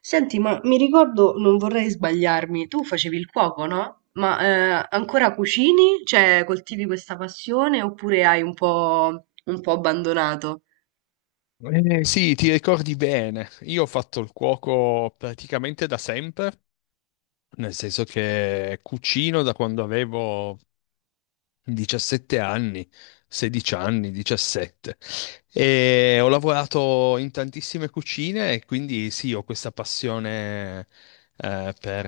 Senti, ma mi ricordo, non vorrei sbagliarmi, tu facevi il cuoco, no? Ma ancora cucini? Cioè, coltivi questa passione oppure hai un po' abbandonato? Sì, ti ricordi bene. Io ho fatto il cuoco praticamente da sempre, nel senso che cucino da quando avevo 17 anni, 16 anni, 17. E ho lavorato in tantissime cucine e quindi sì, ho questa passione per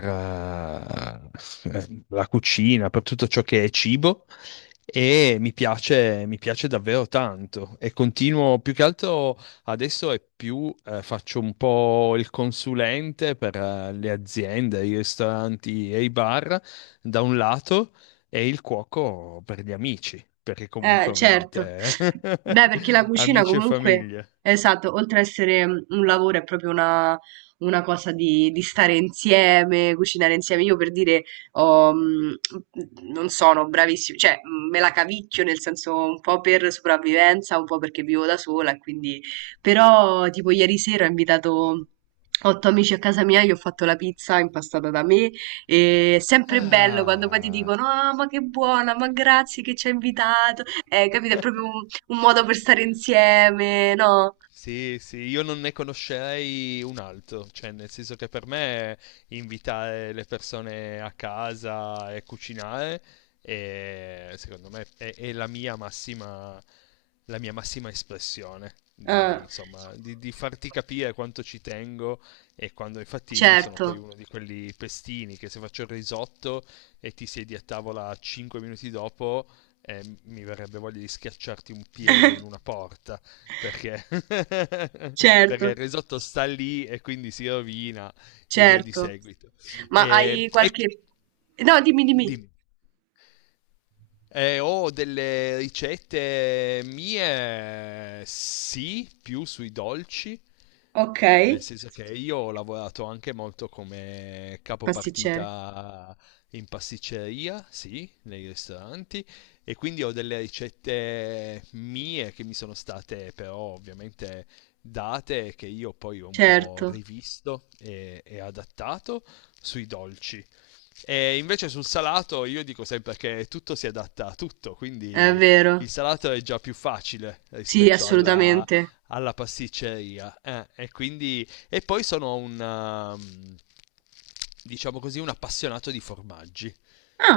la cucina, per tutto ciò che è cibo e mi piace davvero tanto e continuo più che altro adesso è più faccio un po' il consulente per le aziende, i ristoranti e i bar da un lato e il cuoco per gli amici, perché comunque Certo. ovviamente è Beh, perché la cucina amici e comunque, famiglia. esatto, oltre a essere un lavoro, è proprio una cosa di stare insieme, cucinare insieme. Io per dire, ho, mm, non sono bravissima, cioè me la cavicchio nel senso un po' per sopravvivenza, un po' perché vivo da sola, e quindi. Però tipo ieri sera ho invitato otto amici a casa mia, gli ho fatto la pizza impastata da me, e è sempre bello quando poi ti Ah. dicono: Ah, ma che buona, ma grazie che ci hai invitato. Capito? È proprio un modo per stare insieme, no? Sì, sì, io non ne conoscerei un altro, cioè nel senso che per me invitare le persone a casa e cucinare è, secondo me è la mia massima espressione di, Ah, insomma, di farti capire quanto ci tengo e quando infatti io sono poi certo, uno di quelli pestini che se faccio il risotto e ti siedi a tavola 5 minuti dopo, mi verrebbe voglia di schiacciarti un piede in una porta perché, perché il certo, risotto sta lì e quindi si rovina e via di certo. seguito. Ma E, hai e... qualche. No, dimmi, dimmi. Dimmi. Ho delle ricette mie, sì, più sui dolci, Ok. nel senso che io ho lavorato anche molto come Pasticcere. capopartita in pasticceria, sì, nei ristoranti, e quindi ho delle ricette mie che mi sono state però ovviamente date, che io poi ho un po' Certo, rivisto e adattato sui dolci. E invece sul salato io dico sempre che tutto si adatta a tutto, è quindi vero. il salato è già più facile Sì, rispetto alla, assolutamente. alla pasticceria. E poi sono diciamo così, un appassionato di formaggi.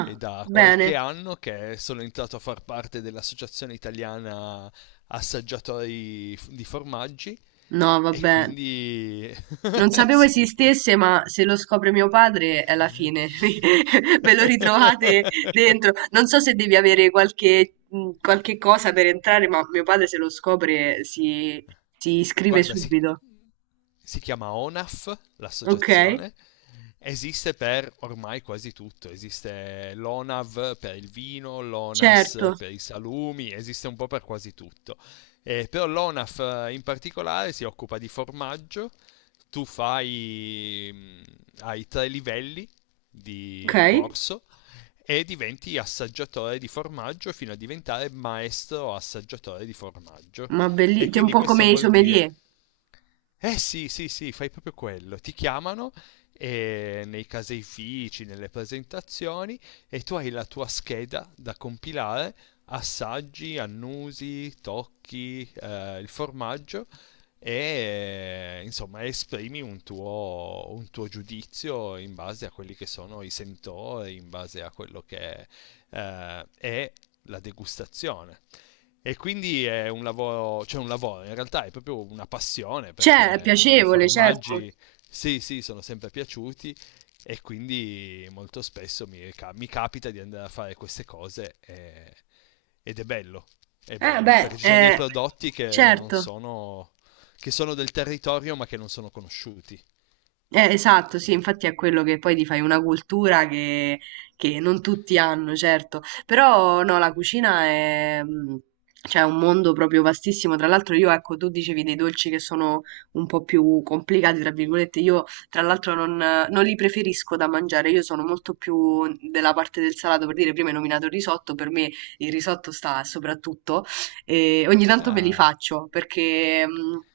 È da qualche bene. anno che sono entrato a far parte dell'Associazione Italiana Assaggiatori di Formaggi, No, e vabbè. quindi Non sapevo sì, esistesse, ma se lo scopre mio padre è la fine. Ve lo ritrovate dentro. Non so se devi avere qualche cosa per entrare, ma mio padre se lo scopre si iscrive guarda, si, subito. si chiama ONAF, Ok? l'associazione, esiste per ormai quasi tutto, esiste l'ONAV per il vino, Certo. l'ONAS per i salumi, esiste un po' per quasi tutto. Però l'ONAF in particolare si occupa di formaggio, tu fai, mm, hai tre livelli Ok? di corso e diventi assaggiatore di formaggio fino a diventare maestro assaggiatore di formaggio. Ma E bellissimo, un quindi po' questo come i vuol dire sommelier. eh sì, sì, sì, fai proprio quello. Ti chiamano nei caseifici, nelle presentazioni, e tu hai la tua scheda da compilare, assaggi, annusi, tocchi il formaggio, e insomma esprimi un tuo giudizio in base a quelli che sono i sentori, in base a quello che è la degustazione. E quindi è un lavoro, cioè un lavoro, in realtà è proprio una passione perché Cioè, è a me i piacevole, certo. formaggi, sì, sì, sono sempre piaciuti, e quindi molto spesso mi capita di andare a fare queste cose ed è bello, Beh, perché ci sono dei prodotti che non certo. sono, che sono del territorio ma che non sono conosciuti. Esatto, sì, infatti è quello che poi ti fai una cultura che non tutti hanno, certo, però no, la cucina è, cioè, un mondo proprio vastissimo, tra l'altro io, ecco, tu dicevi dei dolci che sono un po' più complicati, tra virgolette, io tra l'altro non li preferisco da mangiare, io sono molto più della parte del salato, per dire, prima hai nominato il risotto, per me il risotto sta soprattutto, e ogni tanto me li Ah. faccio perché.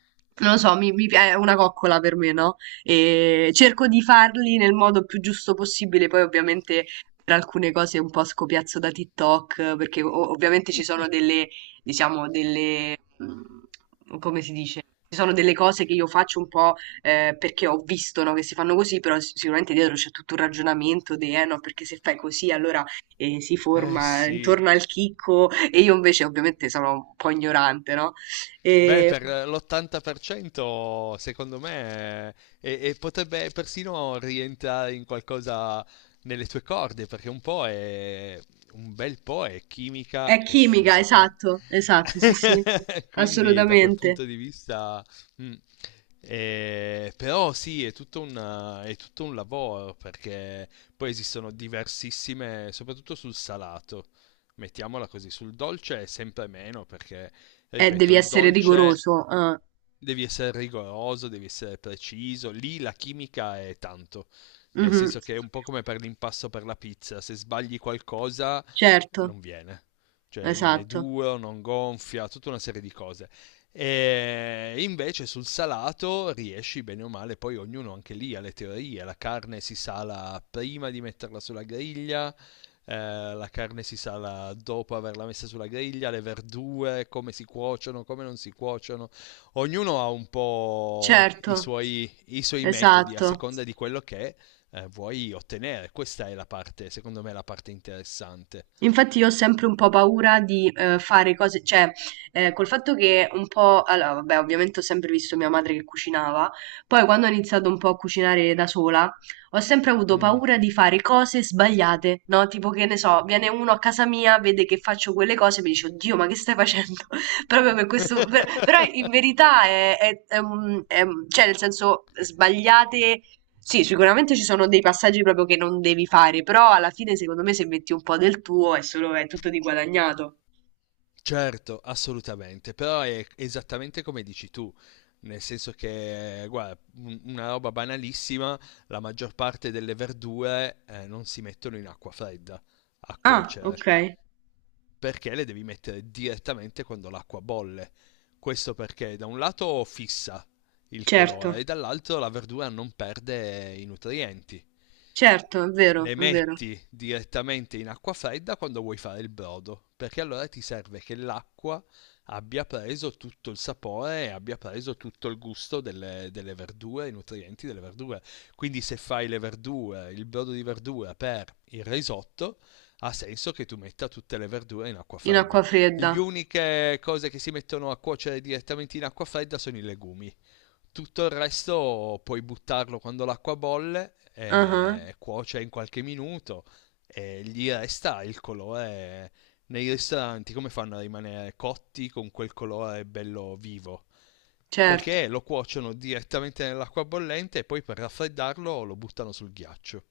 Non lo so, è una coccola per me, no? E cerco di farli nel modo più giusto possibile. Poi ovviamente per alcune cose un po' scopiazzo da TikTok, perché ovviamente ci sono diciamo, come si dice? Ci sono delle cose che io faccio un po' perché ho visto, no, che si fanno così, però sicuramente dietro c'è tutto un ragionamento di, eh no, perché se fai così allora si Eh forma sì, intorno al chicco e io invece ovviamente sono un po' ignorante, no? beh, E per l'80% secondo me e potrebbe persino rientrare in qualcosa nelle tue corde, perché un bel po' è chimica È e chimica, fisica. esatto, esatto, sì, sì, Quindi da quel assolutamente. punto di vista, mm, però sì, è tutto un lavoro perché poi esistono diversissime, soprattutto sul salato. Mettiamola così, sul dolce è sempre meno perché ripeto, Devi il essere dolce rigoroso. Ah, devi essere rigoroso, devi essere preciso, lì la chimica è tanto, nel mhm. senso che è un po' come per l'impasto per la pizza, se sbagli qualcosa Certo, non viene, cioè rimane esatto, duro, non gonfia, tutta una serie di cose. E invece sul salato riesci bene o male, poi ognuno anche lì ha le teorie, la carne si sala prima di metterla sulla griglia, la carne si sala dopo averla messa sulla griglia, le verdure, come si cuociono, come non si cuociono. Ognuno ha un po' i certo, suoi, i suoi metodi a esatto. seconda di quello che vuoi ottenere. Questa è la parte, secondo me, la parte interessante. Infatti io ho sempre un po' paura di fare cose, cioè col fatto che un po', allora vabbè ovviamente ho sempre visto mia madre che cucinava, poi quando ho iniziato un po' a cucinare da sola ho sempre avuto Mm. paura di fare cose sbagliate, no? Tipo che ne so, viene uno a casa mia, vede che faccio quelle cose e mi dice oddio ma che stai facendo? Proprio per questo, però in verità cioè nel senso sbagliate sì, sicuramente ci sono dei passaggi proprio che non devi fare, però alla fine secondo me se metti un po' del tuo è solo, è tutto di guadagnato. Certo, assolutamente, però è esattamente come dici tu, nel senso che, guarda, una roba banalissima, la maggior parte delle verdure non si mettono in acqua fredda a Ah, cuocere, ok, perché le devi mettere direttamente quando l'acqua bolle. Questo perché da un lato fissa il colore certo, e dall'altro la verdura non perde i nutrienti. certo, è vero, Le è vero. metti direttamente in acqua fredda quando vuoi fare il brodo, perché allora ti serve che l'acqua abbia preso tutto il sapore e abbia preso tutto il gusto delle verdure, i nutrienti delle verdure. Quindi se fai le verdure, il brodo di verdura per il risotto, ha senso che tu metta tutte le verdure in acqua In acqua fredda. fredda. Le uniche cose che si mettono a cuocere direttamente in acqua fredda sono i legumi. Tutto il resto puoi buttarlo quando l'acqua bolle, Ah, ah, e cuoce in qualche minuto e gli resta il colore. Nei ristoranti come fanno a rimanere cotti con quel colore bello vivo, certo. perché lo cuociono direttamente nell'acqua bollente e poi per raffreddarlo lo buttano sul ghiaccio.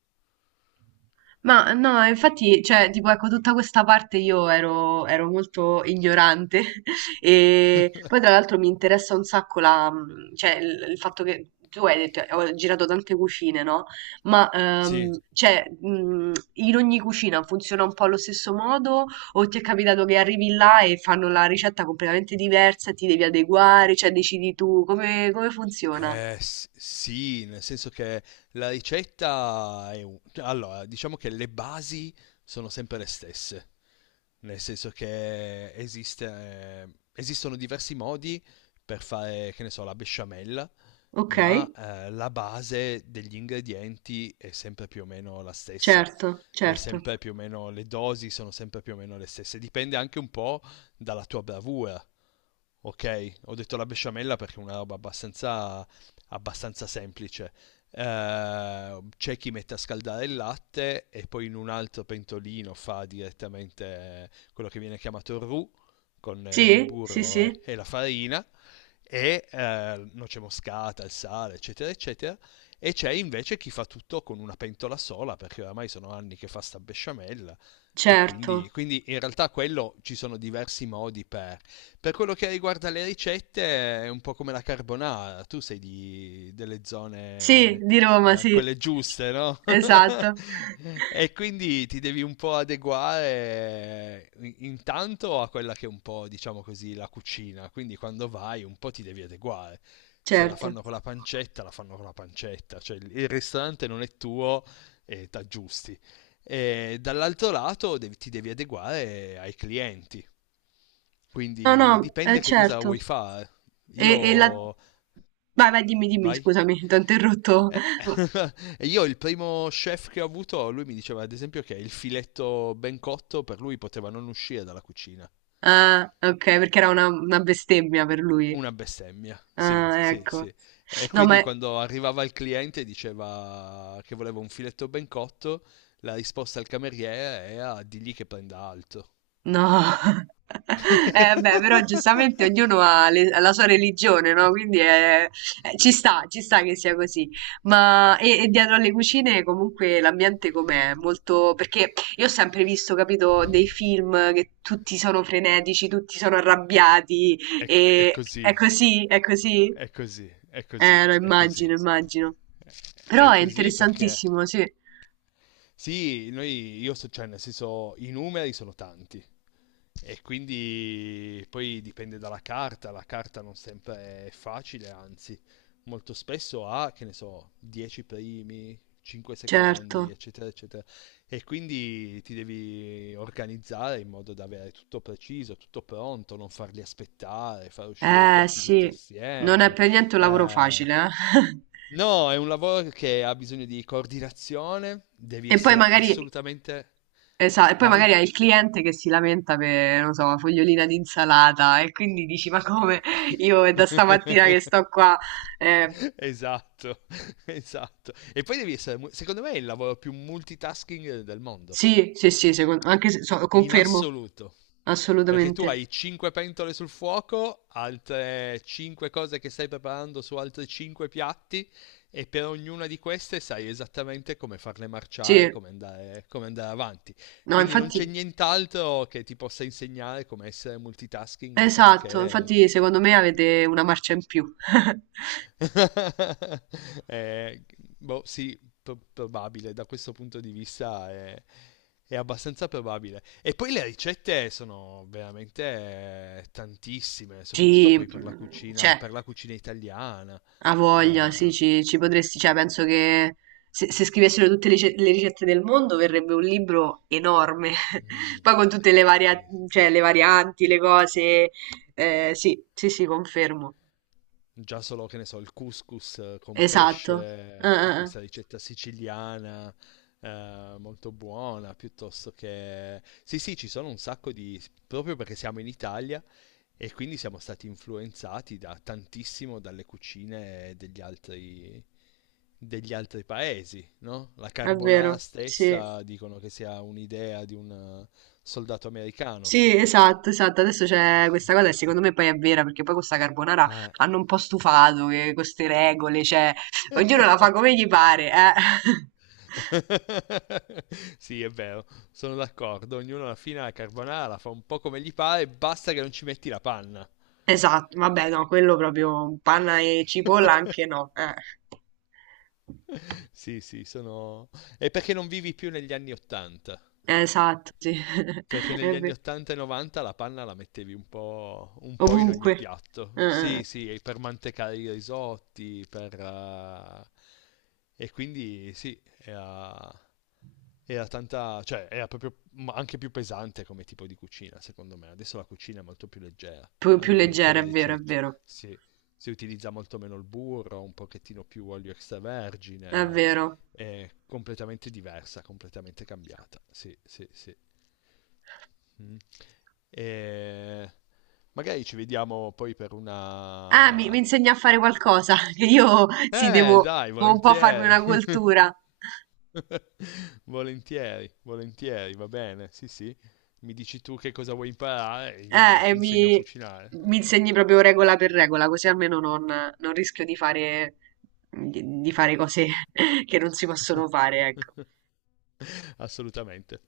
Ma no, infatti, cioè, tipo, ecco, tutta questa parte io ero molto ignorante e poi tra l'altro mi interessa un sacco cioè, il fatto che tu hai detto, ho girato tante cucine, no? Ma, Sì. cioè, in ogni cucina funziona un po' allo stesso modo o ti è capitato che arrivi là e fanno la ricetta completamente diversa e ti devi adeguare, cioè, decidi tu come funziona? Sì, nel senso che la ricetta è cioè, allora, diciamo che le basi sono sempre le stesse, nel senso che esiste, esistono diversi modi per fare, che ne so, la besciamella, Ok, ma la base degli ingredienti è sempre più o meno la stessa. certo, È certo. sempre più o meno, le dosi sono sempre più o meno le stesse. Dipende anche un po' dalla tua bravura. Ok, ho detto la besciamella perché è una roba abbastanza, abbastanza semplice. C'è chi mette a scaldare il latte e poi in un altro pentolino fa direttamente quello che viene chiamato roux con il Sì, sì, burro e sì. e la farina e noce moscata, il sale, eccetera, eccetera. E c'è invece chi fa tutto con una pentola sola, perché oramai sono anni che fa sta besciamella. E Certo. quindi, in realtà quello ci sono diversi modi per. Per quello che riguarda le ricette, è un po' come la carbonara. Tu sei di, delle Sì, zone di Roma, sì. quelle giuste, no? Esatto. E quindi ti devi un po' adeguare, intanto a quella che è un po', diciamo così, la cucina. Quindi quando vai un po' ti devi adeguare. Se la Certo. fanno con la pancetta, la fanno con la pancetta. Cioè il ristorante non è tuo e t'aggiusti. E dall'altro lato ti devi adeguare ai clienti. No, no, Quindi dipende che cosa certo. vuoi fare. E, e la... Io. Vai, vai, dimmi, dimmi, Vai. scusami, ti ho interrotto. Eh, e io il primo chef che ho avuto, lui mi diceva ad esempio che il filetto ben cotto per lui poteva non uscire dalla cucina. Ah, ok, perché era una bestemmia per lui. Una bestemmia, sì, Ah, sì, ecco. sì. E No, quindi quando arrivava il cliente e diceva che voleva un filetto ben cotto, la risposta al cameriere era: digli che prenda alto. No, beh, però giustamente ognuno ha la sua religione, no? Quindi ci sta che sia così. Ma dietro alle cucine comunque l'ambiente com'è? Molto. Perché io ho sempre visto, capito, dei film che tutti sono frenetici, tutti sono arrabbiati È, è e è così. così, è così? È così, è così, Lo è immagino, così. immagino. Però È è così perché, interessantissimo, sì, sì, noi, io so, cioè, nel senso, i numeri sono tanti. E quindi poi dipende dalla carta, la carta non sempre è facile, anzi, molto spesso ha, che ne so, 10 primi, 5 secondi, certo. eccetera, eccetera, e quindi ti devi organizzare in modo da avere tutto preciso, tutto pronto, non farli aspettare, far uscire i piatti tutti Sì, non è assieme. per niente un lavoro facile, Eh, eh. No, è un lavoro che ha bisogno di coordinazione, devi E poi essere magari, assolutamente. Vai? hai il cliente che si lamenta per, non so, una fogliolina di insalata e quindi dici, ma come? Io è da stamattina che sto qua. Eh, Esatto, esatto. E poi devi essere, secondo me, è il lavoro più multitasking del mondo. sì, sì, sì, anche se, In confermo, assoluto. Perché tu assolutamente. hai 5 pentole sul fuoco, altre 5 cose che stai preparando su altri 5 piatti, e per ognuna di queste sai esattamente come farle Sì, marciare, come andare avanti. no, Quindi non c'è infatti, nient'altro che ti possa insegnare come essere multitasking se non esatto, che infatti secondo me avete una marcia in più. Eh, boh, sì, probabile, da questo punto di vista è abbastanza probabile. E poi le ricette sono veramente tantissime, soprattutto Sì, poi c'è. per la cucina italiana. Ha voglia, sì, Eh, ci potresti, cioè penso che se scrivessero tutte le ricette del mondo verrebbe un libro enorme, mm, poi con tutte sì, sì. cioè, le varianti, le cose, sì, sì, sì, confermo, Già solo, che ne so, il couscous con esatto. Pesce, che è Eh. questa ricetta siciliana, molto buona, piuttosto che. Sì, sì, ci sono un sacco di proprio perché siamo in Italia e quindi siamo stati influenzati da tantissimo dalle cucine degli altri paesi, no? La È carbonara vero, sì, stessa dicono che sia un'idea di un soldato americano. sì, esatto, esatto, adesso c'è questa cosa e secondo me poi è vera, perché poi questa carbonara Eh. hanno un po' stufato che queste regole, cioè, ognuno la fa come gli pare, eh. Sì, è vero, sono d'accordo. Ognuno alla fine la carbonara la fa un po' come gli pare, basta che non ci metti la panna. Esatto, vabbè, no, quello proprio panna e cipolla anche no. Sì, sì, sono. È perché non vivi più negli anni Ottanta. Esatto, sì. Perché È negli anni ve- 80 e 90 la panna la mettevi un po' in ogni Ovunque. Eh, piatto. eh. Sì, sì, e per mantecare i risotti, E quindi sì, era tanta, cioè era proprio, ma anche più pesante come tipo di cucina, secondo me. Adesso la cucina è molto più leggera, Più anche leggera, le è vero, è ricette. vero, Si, si utilizza molto meno il burro, un pochettino più olio è extravergine, vero. è completamente diversa, completamente cambiata. Sì, sì, sì. Mm. E magari ci vediamo poi per Ah, mi una. insegna a fare qualcosa, che io sì, devo, Dai, devo un po' farmi volentieri. una cultura. Volentieri, volentieri, va bene. Sì, sì. Mi dici tu che cosa vuoi imparare e io Eh, e ti insegno a mi, cucinare. mi insegni proprio regola per regola, così almeno non rischio di fare cose che non si possono fare, ecco. Assolutamente.